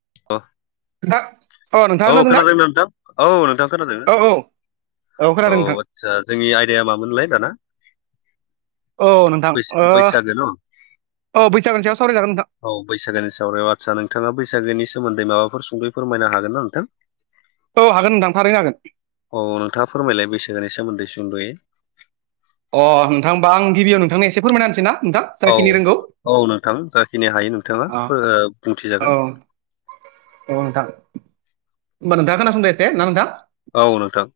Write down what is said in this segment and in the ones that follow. [unintelligible] अ नोंथाङा औ खोनादोंना नोंथां औ नोंथां खोनादोंनो औ औ खोनादों नोंथां औ आदसा जोंनि आयदाया मामोनलाय दाना औ नोंथां ओ बैसा बैसागो न औ बैसागोनि सायाव सावरायजागोन नोंथां औ बैसागोनि सावरयाव आतसा नोंथांङा बैसागोनि सोमोन्दै माबाफोर सुंदयै फोरमायनो हागोन ना नोंथां औ हागोन नोंथां थारैनो हागोन औ नोंथांङा फोरमायलाय बैसागोनि सोमोन्दै सुदयै अ नोंथां होमबा आं गिबिियाव नोंथांनो एसे फोरमायना होनसै ना नोंथां औ जाखिनि रोंगौ औ नोंथां जाखिनि हायो नोंथांङा अ औ बुंथिजागोन औ नोंथां होमबा नोंथांङा खोनासंदसै ना नोंथां औ नोंथां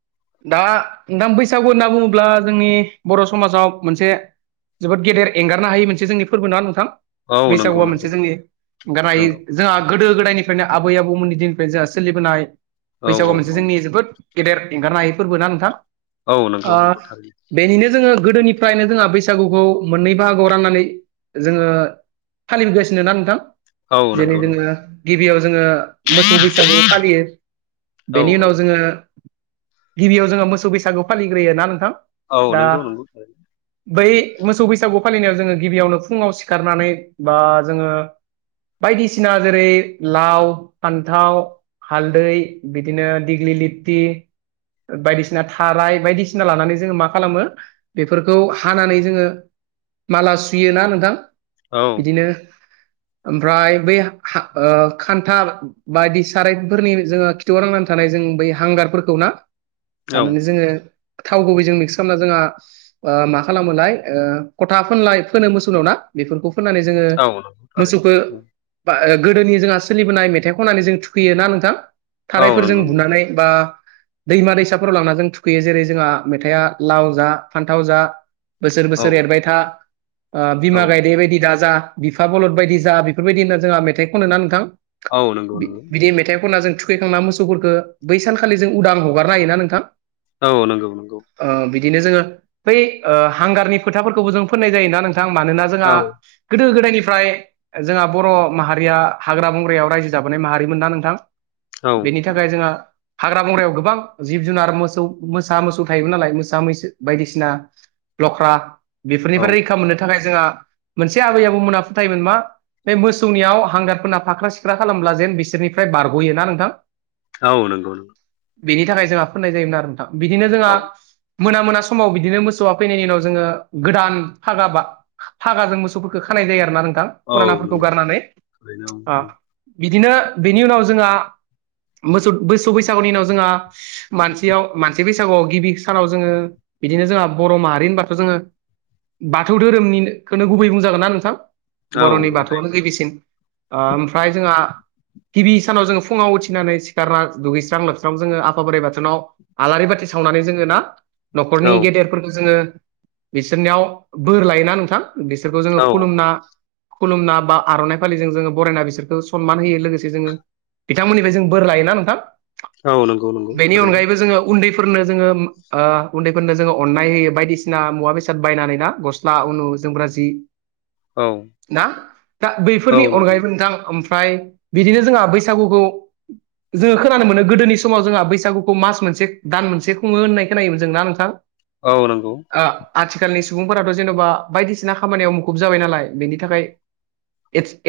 दा नोंथां बैसागु होनना बुंङोब्ला जोंनि बर' समाजाव मोनसे जोबोद गेदेर एंगनो हायो मोनसे जोंनि फोरबो नंङा नोंथां औ नंगौ बैसागुआ नंगौ मोनसे जोंनि गाननाय नंगौ जोंहा गोदो गोदायनिफ्रायनो आबै आबौमोननि दिननिफ्राय जोंहा सोलिबोनाय औ बैसागु औ मोनसे जोंनि जोबोद गेदेर एंगारनो हायैफोरबोना नोंथां औ ओ नंगौ नंगौ थारैनो बेनिनो जोंङो गोदोनिफ्रायनो जोंहा बैसागुखौ मोननै बाहागोआव राननानै जोंङो फालिबोगासिनो ना नोंथां औ जेरै नंगौ जोंङो नंगौ गिबियाव जोंङो मोसौ बैसागु फालियो औ बेनि औ उनाव जोंङो गिबियाव जोङो मोसौ बैसागु फालिग्रोयो ना नोंथां औ दा नंगौ नंगौ बै मोसौ बैसागु फालिनायाव जोङो गिबियावनो फुङाव सिखारनानै बा जोङो बायदिसिना जेरै लाव फान्थाव हालदै बिदिनो दिग्लि लिथि बायदिसिना थाराय बायदिसिना लानानै जोङो मा खालामो बेफोरखौ हानानै जोङो माला सुयो ना नोंथां औ बिदिनो ओमफ्राय बै खान्था बायदि साराय फोरनि जोङो खिथव रांनानै थानाय जों बै हांगारफोरखौ ना औ लानानै जोङो थाव गुबैजों मिक्स खामना जोंहा ओ मा खालामो मोनलाय ओ फथा फोनलाय फोनो मोसौनाव ना बेफोरखौ फनानै जोङो औ नंगौ मोसौखौ थारैनो बा गोदोनि जोंहा सोलिबोनाय मेथाइ खननानै जों थुखैयो ना नोंथां औ थारायफोरजों नंगौ नंगौ बुनानै बा दैमा दैसाफोराव लांनानै जों थुखैयो जेरै जोंहा मेथाइआ लाव जा फान्थाव जा बोसोर बोसोर औ एरबाय था औ बिमा गायनाय बायदि दाजा बिफा बलद बायदि जा बेफोरबायदि होनना जोंहा मेथाइखौ नुनानै नोंथां औ नंगौ नोंगौ ना जों थुखैखांना मोसौफोरखौ बैानखालि जों उदां हगारनो हायोना नोंथां औ नंगौ नंगौ ओ बिदिनो जोङो बै हांगारनि फोथाफोरखौबो जों फोननाय जायोना नों मानोना जोंहा औ गोदो गोदायनि निफ्राय जोंहा बर' माहारिया हाग्रा बंग्रायाव रायजो जाबोनाय माहारिमोन ना नोंथां औ बेनि थाखाय जोंहा हाग्रा बंग्रायाव गोबां जिब जुनार मोसौ मोसा मोसौ थाय नालाय मोसा मैसो बायदिसिना लख्रा औ बेफोरनिफ्राय रैखा मोननो थाखाय जोंहा मोनसे आबै आबौमोना फोथायोमोन मा बे मोसौनियाव हांगारफोरना फाख्रा सिख्रा खालामब्ला जेन बिसोरनिफ्राय बारग'योना नोंथां औ नंगौ नौ बेनि थाखाय जोंहा फोननाय जायोमोन आरो नोंथां बिदिनो जोंहा औ मोना मोना समाव बिदिनो मोसौआ फैनायनि उनाव जोङो गोदान फागा बा फागा जों मोसौफोरखौ ख [unintelligible] औ पुरानाफोरखौ नंगौ गारनानै थारैनो ओ बिदिनो बिनोनि उनाव जोंहा मोसौ बोसौ बैसागुनि उनाव जोंहा मानसेयाव मानसे बैसागुआव गिबि सानाव जोङो बिदिनो जोंहा बर' माहारिनि बाथौ जोङो बाथौ धोरोमनि बेनो गुबै बुंजागोन नना नोंथां औ बर'नि बाथौआनो गिबिसिन ओमफ्राय जोंहा हबि सानाव जोङो फुङाव उथिनानै सिखारना दुगैस्रां लोबस्रां जोङो आफा बोराइ बाथौोनाव आलारि बाथि सावनानै जोङो न'खरनि औ गेदेरफोरखौ जोङो बिसोरनियाव बोर लायोना नोंथां बिसोरखौ जोङो औ खुलुमना खुलुमना बा आर'नाइ फालिजों जोङो बरायना बिसोरखौ सनमान होयो लोगोसे जोङो बिथांमोननिफ्राय जों बोर लायोना नोंथां औ नंगौ नंगौ बेनि थारैनो अनगायैबो जोङो उन्दै फोरनो जोङो उन्दैफोरनो जोङो अननाय होयो बायदिसिना मुवा बेसाद बायनानै ना गस्ला उनु जोमग्रा जि औ दा औ बैफोरनि नंगौ अनगायैबो नोंथां ओमफ्राय बिदिनो जोंहा बैस बैसागुखौ जोङो खोनानो मोनो गोदोनि समाव जोंहा बैसागुखौ मास मोनसे दान मोनसे खुङो होननाय खोनोमोन जोंना नोंथां औ नंगौ आ आथिखालनि सुबुंफोराथ' जेन'बा बायदिसिना खामानियाव मुखुब जाबाय नालाय बेनि थाखाय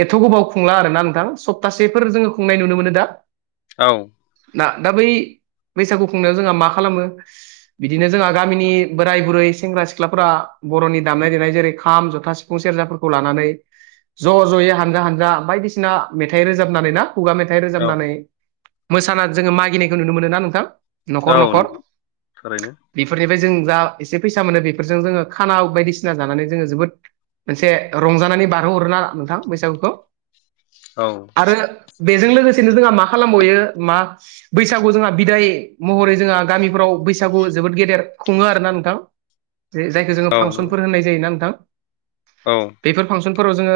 एथ' गोबाव खुंला आरोना नोंथां सप्तासेफोर जोङो खुंनाय नुनो मोनो दा औ ना दा बै बैसागु खुंनायाव जोंहा मा खालामो बिदिनो जोंहा गामिनि बोराय बुरै सेंग्रा सिख्लाफोरा बर'नि दामनाय देनाय जेरै खाम जथा सिफुं सेरजाफोरखौ लानानै ज' ज'यै हानजा हानजा बायदिसिना मेथाइ रोजाबनानै ना खुगा मेथाइ औ रोजाबनानै मोसाना जोङो मागिनायखौ नुनो मोनो ना नोंथां न'खर औ न'खर नंगौ थारैनो बेफोरनिफ्राय जों जा एसे फैसा मोनो बेफोरजों जोङो खाना बायदिसिना जानानै जोङो जोबोद मोनसे रंजानानै बारहोहरो ना नोंथां बैसागुखौ औ आरो बेजों लोगोसेनो जोंहा मा खालामबयो मा बैसागु जोंहा बिदाय महरै जोंहा गामिफ्राव बैसागु जोबोद गेदेर खुङो आरो ना नोंथां जायखौ जोङो औ नंगौ फांसनफोरनाय जायोना नोंथां औ बेफोर फांसन फोराव जोङो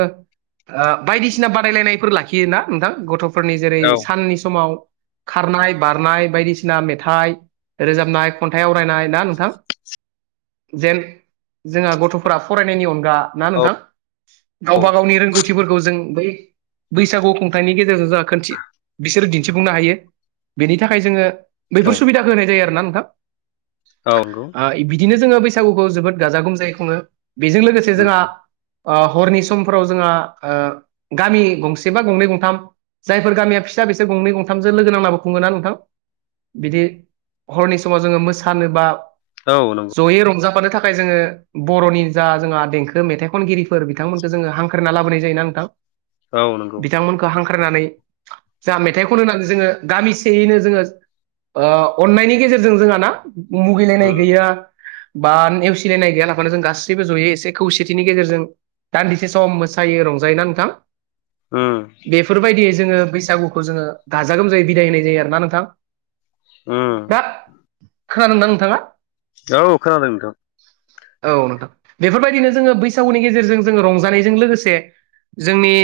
बायदिसिना बादायलायनायफोर लाखियोोना नोंथां गथ' फोरनि जेरै औ साननि समाव खारनाय बारनाय बायदिसिना मेथाइ रोजाबनाय खन्थाइ आवरायनाय ना नोंथां जेन जोंहा गथ'फोरा फरायनायनि अनगा ना नोंथां औ गावबा गावनि रोंगौथिफोरखौ जों बै बैसागु खं नि गेजेरजों जों खथि बिसोरो दिन्थिफुंनो हायो बेनि थाखाय जोङो बैफोर औ सुबिदाखौ होनाय जायो आरो ना नोंथां औ नंगौ औ बिदिनो जोङो बैसागुखौ जोबोद गाजा गोमजायै खुङो बेजों लोगोसे जोंहा हरनि समफोराव जोंहा गामि गंसे बा गंनै गंसे थाम जायफोर गामिया फिसा बिसोर गंनै गंथामजों लोगो नांनाबो खुङोना नोंथां बिदि हरनि समाव जोङो मोसानोबा नंगौ जयै रंजााबानो नि थाखाय जोङो बर'नि जा जोंहा देंखो मेथाइ खनगिरिफोर बिथांमोनखौ जोङो हांख्रायना लाबोनाय जायोना नोंथां औ नंगौ बिथांमोनखौ हांख्रायनानै जों मेथाइ खनो होननानै जोङो गामिसेयैनो जोङो अन्नायनि गेजेरजों जोंहा ना मुगैलायनाय उम गैया बा नेवसिलायनाय गैयालाफानो जों गासैबो ज'यै एसे खौसेथिनि गेजेरजों दान्दिसे सम मोसायो रंजायोना नोंथां उम बेफोरबायदियै जोङो बैसागुखौ जोङो गाजा गोमजायै बिदाय होनाय जायो आरो ना नोंथां उम हाब खोनादों ना नोंथाङा औ खोनादों नोंथां औ नोंथां बेफोरबायदिनो जोङो बैसागुनि गेजेरजों जोङो रंजानायजों लोगोसे जोंनि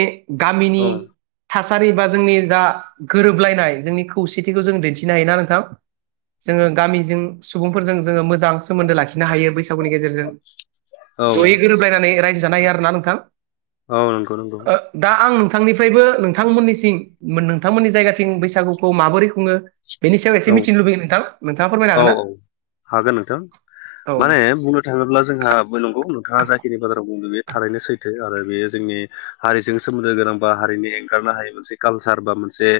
गामिनि औ थासारि बा जोंनि जा गोरोबलायनाय जोंनि खौसेथिखौ जों दिन्थिनो हायोना नोंथां जोङो गामिजों सुबुंफोरजों जोङो मोजां सोमोन्दो लाखिनो हायो बैसागुनि गेजेरजों गेजेरजों जयै औ गोरोबलायनानै रायजो जानायायो आरोना नोंथां औ नंगौ नंगौ ओ दा आं नोंथांनिफ्रायबो नोंथांमोननिसिं नोंथांमोननि जायगाथिं बैसागुखौ माबोरै बुङ बेनिायाव एसे औ मिथिनो लुबैयो नोंथां नोंथाङा फोरमायनो औ हागोन ना औ हागोन नोंथां औ माने नोंथां बुंनो थाङोब्ला जोंहा बय नंगौ नोंथ [unintelligible] जाखिनि बाजाराव बुंदों बेयो थारैनो सैथो आरो बेयो जोंनि हारिजों सोमोन्दो गोनांबा हारिनि एंगार ह मोनसे कालसार बा मोनसे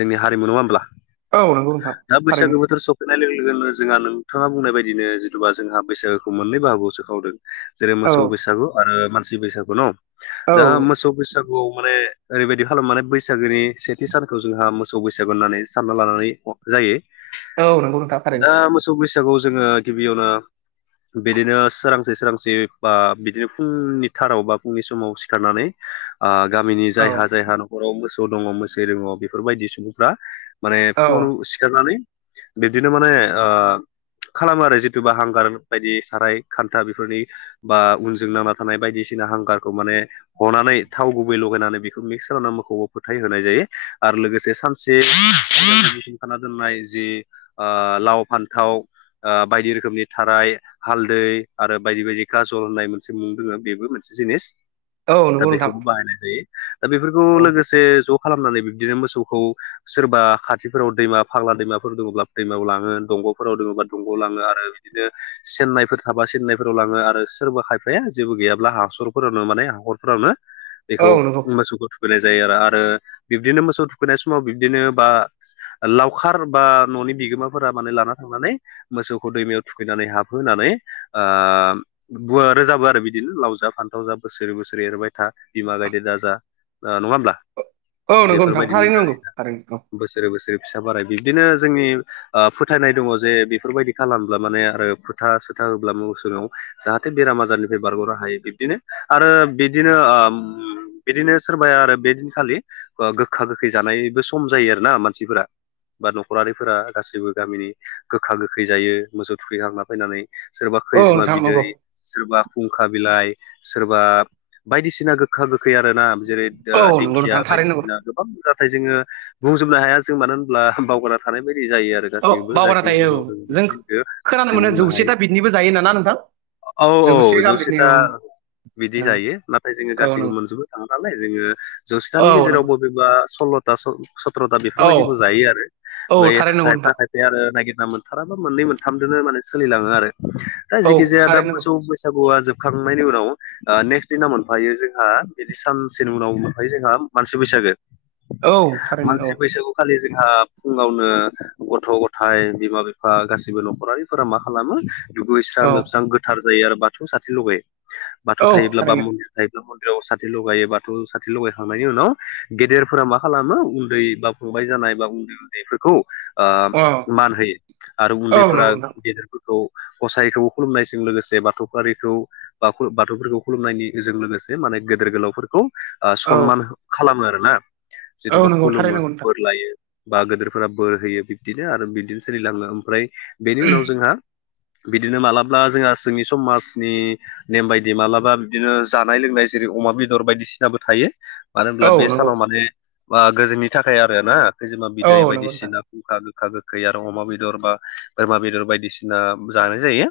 जोंनि हारिमु नङा होमब्ला औ नंगौ नोंथां दा बैसागो थारैनोसै बोथोर लोगो सफैनाय लोगोनो जोंहा नोंथाङा बुंनाय बायदिनो जिथुुबा जोंहा बैसागोखौ मोननै बाहागोआवसो खावदों जेरै औ मोसौ बैसागु आरो मानसि बैसागु न औ दा मोसौ बैसागु माने ओरैबायदि खालामो माने बैसागोनि सेथि सानखौ जोंहा मोसौ बैसागु होननानै सानना लानानै जायो औ नंगौ नोंथां थारैनो दा मोसौ बैसागआव जोङो गिबियावनो बिदिनो सोरांसे सोरांसे बा बिदिनो फुंनि थाराव बा फुंनि समाव सिखारनानै गामिनि औ जायहा जायहा न'खराव मोसौ दङ मोसौ दङ बेफोरबायदि सुबुंफ्रा माने औ फुङाव सिखारनानै बिबदिनो माने ओ खालामो आरो जिथुुबा हांगार बायदि साराय खानथा बेफोरनि बा उनजों नांना थानाय बायदिसिना हांगारखौ माने हनानै थाव गुबै लगायनानै बेखौ मिक्स खालामनानै मोखौखौ फोथा होनाय जायो आरो लोगोसे सानसे सुखाना दोननाय जि लाव फानथाव आ बायदि रोखोमनि थाराय हालदै आरो बायदि बायदि खाजल होननाय मोनसे मुं दोङो बेबो मोनसे जिनिस औ दा नंगौ नोंथां बेखौबो बाहायनाय जायो दा बेफोरखौ औ लोगोसे ज' खालामनानै बिबदिनो मोसौखौ सोरबा खाथिफोराव दैमा फाग्ला दैमाफोर दङब्ला दैमायाव लाङो दंग'फोराव दङ बा दंग'याव लाङो आरो बिदिनो चेन्नाइफोर थाबा चेन्नाइफोराव लाङो आरो सोरबा खायफाया जेबो गैयाब्ला हाखरफोरावनो माने हाखरफोरावनो बेखौ औ नंगौ मोसौखौ थुखैनाय जायो आरो आरो बिबदिनो मोसौ थुखैनाय समाव बिबदिनो बा लावखार बा न'नि बिगोमाफोरा माने लाना थांनानै मोसौखौ दैमायाव थुखैनानै हाबह [unintelligible] होनानै आ बुवा रोजाबो आरो बिदिनो लाव जा फानथाव जा बोसोरै बोसोरै एरबाय था बिमा गायदे दाजा नङा होमब्ला औ नंगौ नोंथां बेफोरबायदि थारैनो नंगौ मोजाङै जा थारैनो औ बोसोरै बोसोरै फिसा बाराय बिब्दिनो जोंनि फोथायनाय दङ जे बेफोरबायदि खालामब्ला माने आरो फोथा सोथा होब्ला मोसौनियाव जाहाथे बेराम आजारनिफ्राय बारग'नो हायो बिब्दिनो आरो बिदिनो ओ बिदिनो सोरबाया आरो बेदिनखालि गोखा गोखै जानायबो सम जायो आरोना मानसिफोरा बा न'खरारिफोरा गासैबो गामिनि गोखा गोखै जायो मोसौ थुखैखांना फैनानै सोरबा औ खैजिमा नोंथां बिदै नंगौ सोरबा फुंखा बिलाइ सोरबा बायदिसिना गोखा गोखा खै आरोना जेरै औ नंगौ दिंखिया नोंथां थारैनो नंगौ बायदिसिना गोबां जााथथाय जोङो बुंजोबनो हाया जों मानो होनब्ला बावगारना थानाय बायदि जायो आरो औ गासैबो बावगारना जाखिनि थायो औ मनाव दों जों बेखाय बे खोनानो जों मोनो बुंनो हायो जौसेथा बिदनिबो जायो नामा नोंथां औ औ गाहाम जौसे बिदनि था औ बिदि औ जायो नाथाय जोङो औ नंगौ गासैखौबो मोनजोबो थाङो नालाय जोङो जौसेथानि औ गेजेराव नंगौ बबेबा सल्ल' था सत्र'था औ बेफोरबायदिखौ जायो आरो औ ओमफ्राय थारैनो नंगौ सायफा नोंथां खायफा आरो नागिरना मोनथाराबा मोननै मोनथामजोंनो माने सोलिलाङो आरो। दा औ जेखिजाया दा थारैनो नंगौ मोसौ बैसागुया जोब खांनायनि उनाव नेक्स्ट दिना मोनफायो जोंहा बिदि सानसेनि उनाव मोनफैयो जोंहा मानसि बैसागो औ थारैनो औ मानसि बैसागु खालि जोंहा गावनो गथ' गथाइ बिमा बिफा गासिबो न'खरारिफोरा मा खालामो दुगैस्रां औ लोबस्रां गोथार जायो आरो बाथौ सासे लगायो बाथौ औ थायोब्ला बा थारैनो मनदिर थायोब्ला। साथि लगायो बाथौ साथि लगायखांनायनि उनाव गेदेरफोरा मा खालामो उनदै बा फंबाय जानाय उनदै उनदैफोरखौ औ मान होयो आरो औ उनदैफोरा नंगौ नोंथां गेदेर औ गसाइखौ खुलुमनायजों लोगोसे बाथौयारिखौ बा बाथौफोरखौ खुलुमनायनि जों लोगोसे माने गेदिर गोलावफोरखौ औ सनमान खालामो आरोना। औ जथ'बा नंगौ खुलुमो थारैनो नंगौ नोंथां बोर लायो। बा गदोरफोरा बोर होयो बिबदिनो आरो बिबदिनो सोलिलाङो। ओमफ्राय बेनि उनाव जोंहा बिदिनो मालाबा जोंहा जोंनि समाजनि नेम बायदि मालाबा बिदिनो जानाय लोंनाय जेरै अमा बेदर बायदिसिनाबो थायो। मानो होनब्ला औ बे नंगौ सानाव माने गोजोननि थाखाय आरो ना खैजोमा औ बिदै नंगौ नोंथां बायदिसिना खुंखा गोखा गोखै आरो अमा बेदर बा बोरमा बेदर बायदिसिना जानाय जायो।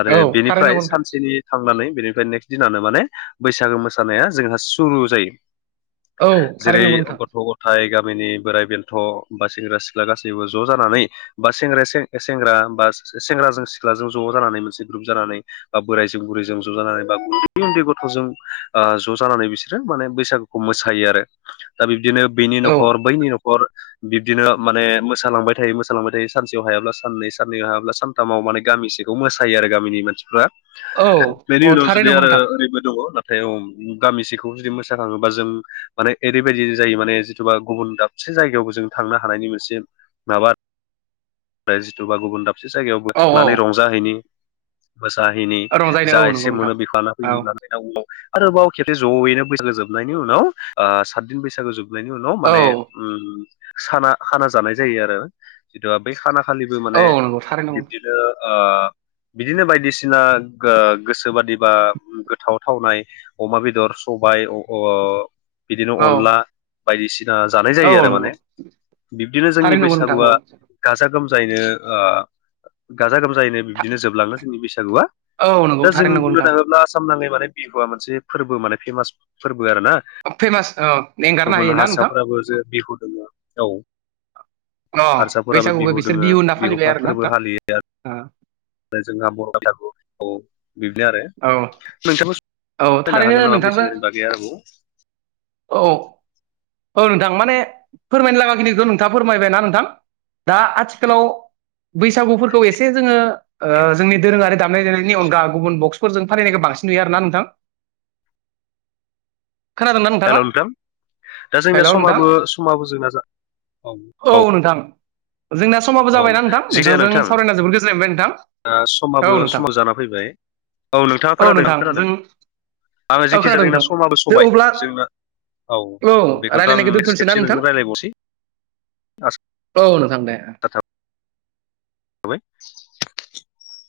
आरो औ थारैनो बेनिफ्राय नंगौ नोंथां सानसेनि थांनानै बेनिफ्राय नेक्स्ट दिनानो माने बैसागो मोसानाया जोंहा सुरु जायो। औ जेरै थारैनो नंगौ नोंथां गथ' ग'थाय गामिनि बोराय बेनथ' बा सेंग्रा सिख्ला गासैबो ज' जानानै बा सेंग्रा बा सेंग्राजों सिख्लाजों ज' जानानै मोनसे ग्रुप जानानै बा बोराइजों बुरैजों ज' जानानै बा उनदै उनदै गथ'जों ज' जाना नानै बिसोरो माने बैसागुखौ मोसायो आरो दा बिबदिनो बेनि औ न'खर बैनि न'खर बिब्दिनो माने मोसालांबाय थायो मोसालांबाय थायो सानसेयाव हायाब्ला साननै साननैयाव हायाब्ला सानथामाव माने गामिसिम खौ मोसायो आरो गामिनि मानसिफ्रा औ बेनि औ उनाव थारै जुदि नंगौ आरो नोंथां ओरैबो दङ'। गामिसेखौ जुदि मोसाखाङोबा जों माने ओरैबायदि जायो माने जिथुबा गुबुन दाबसे दाबसे जायगायावबो जों थांनो हानायनि मोनसे माबा जिथुबा गुबुन से जायगायाव औ औ थांनानै रंजाहैनि मोसाहैनि रंजायनो जा औ नंगौ एसे नोंथां मोनो बिफाना औ फैनि होनानाय दा [unintelligible] आरोबाव खेबसे जयैनो बैसागो जोबनायनि उनाव ओ सातदिन बैसागो जोब नायनि उनाव औ माने उम साना खाना जानाय जायो आरो। जिथु बै खाना खालिबो औ माने नंगौ थारै नंगौ बिब्दिनो ओ बिदिनो बायदिसिना गो गोसो बादि बा गोथाव थावनाय अमा बेदर स बाइ अ-अ बिदिनो औ अनला बायदिसिना जानाय औ जायो आरो नंगौ माने। बिब्दिनो जोंनि थारै नंगौ नोंथां बैसागुआ औ गाजा गाजा गोमजायैनो गाजा गोमजायैनो था बिबदिनो जोबलाङो जोंनि बैसागुआ औ नंगौ दा थारै जोङो नंगौ बुंनो नोंथां थाङोब्ला आसाम नाङै माने बिहुआ मोनसे फोरबो माने फेमास फोरबो आरोना फेमास औ एंगारनो गुबुन हायो ना नोंथां हारसाफ्राबो जे बिहु दङो। औ अ हारसाफोराबो बैसागुखौ बिहु बिसोर दोङो होनना बिहु फालिबाय फा आरोना फोरबो नोंथां फालियो। ओ जोंहा [inaudible] बाथाखौ औ बिदिनो आरो नोंथांखौ औ [inaudible] थारैनो हागोन नामा नोंथांजों बैसागोनि बागै आरोबाव औ औ नोंथां माने फोरमायनो लागाखिनिखौ नोंथाङा फोरमायबाय ना नोंथां। दा आथिखालाव बैसागुफोरखौ एसे जोङो ओ जोंनि दोरोङारि दामनाय देनायनि अनगा गुबुन बक्स फोरजों फालियनायखौ बांसिन नुयो आरोना नोंथां। खोनादोंना नोंथाङा? हेल' नोंथां दा जोंनिया हेलौ नोंथां समाबो समाबो जोंना जा औ औ। जोंना समाबो जाबायना नोंथां नोंथांजों सावरायना जोबोद गोजोननाय मोनबाय नोंथां। दा औ समाबो नोंथां समा जाना फैबाय औ नोंथाङा खोनादों आं नोंथां खोनादों। जों आङो औ जेखि जाया खोनादों जोंना नोंथां समाबो दे सबाय अब्ला जोंना। औ बेखौथ' आं रायलायनायखौ नेक्स दोनथ'नोसै ना खेबसे नों नोंथां रायज्लायबावसै आ औ नोंथां दे। [unintelligible]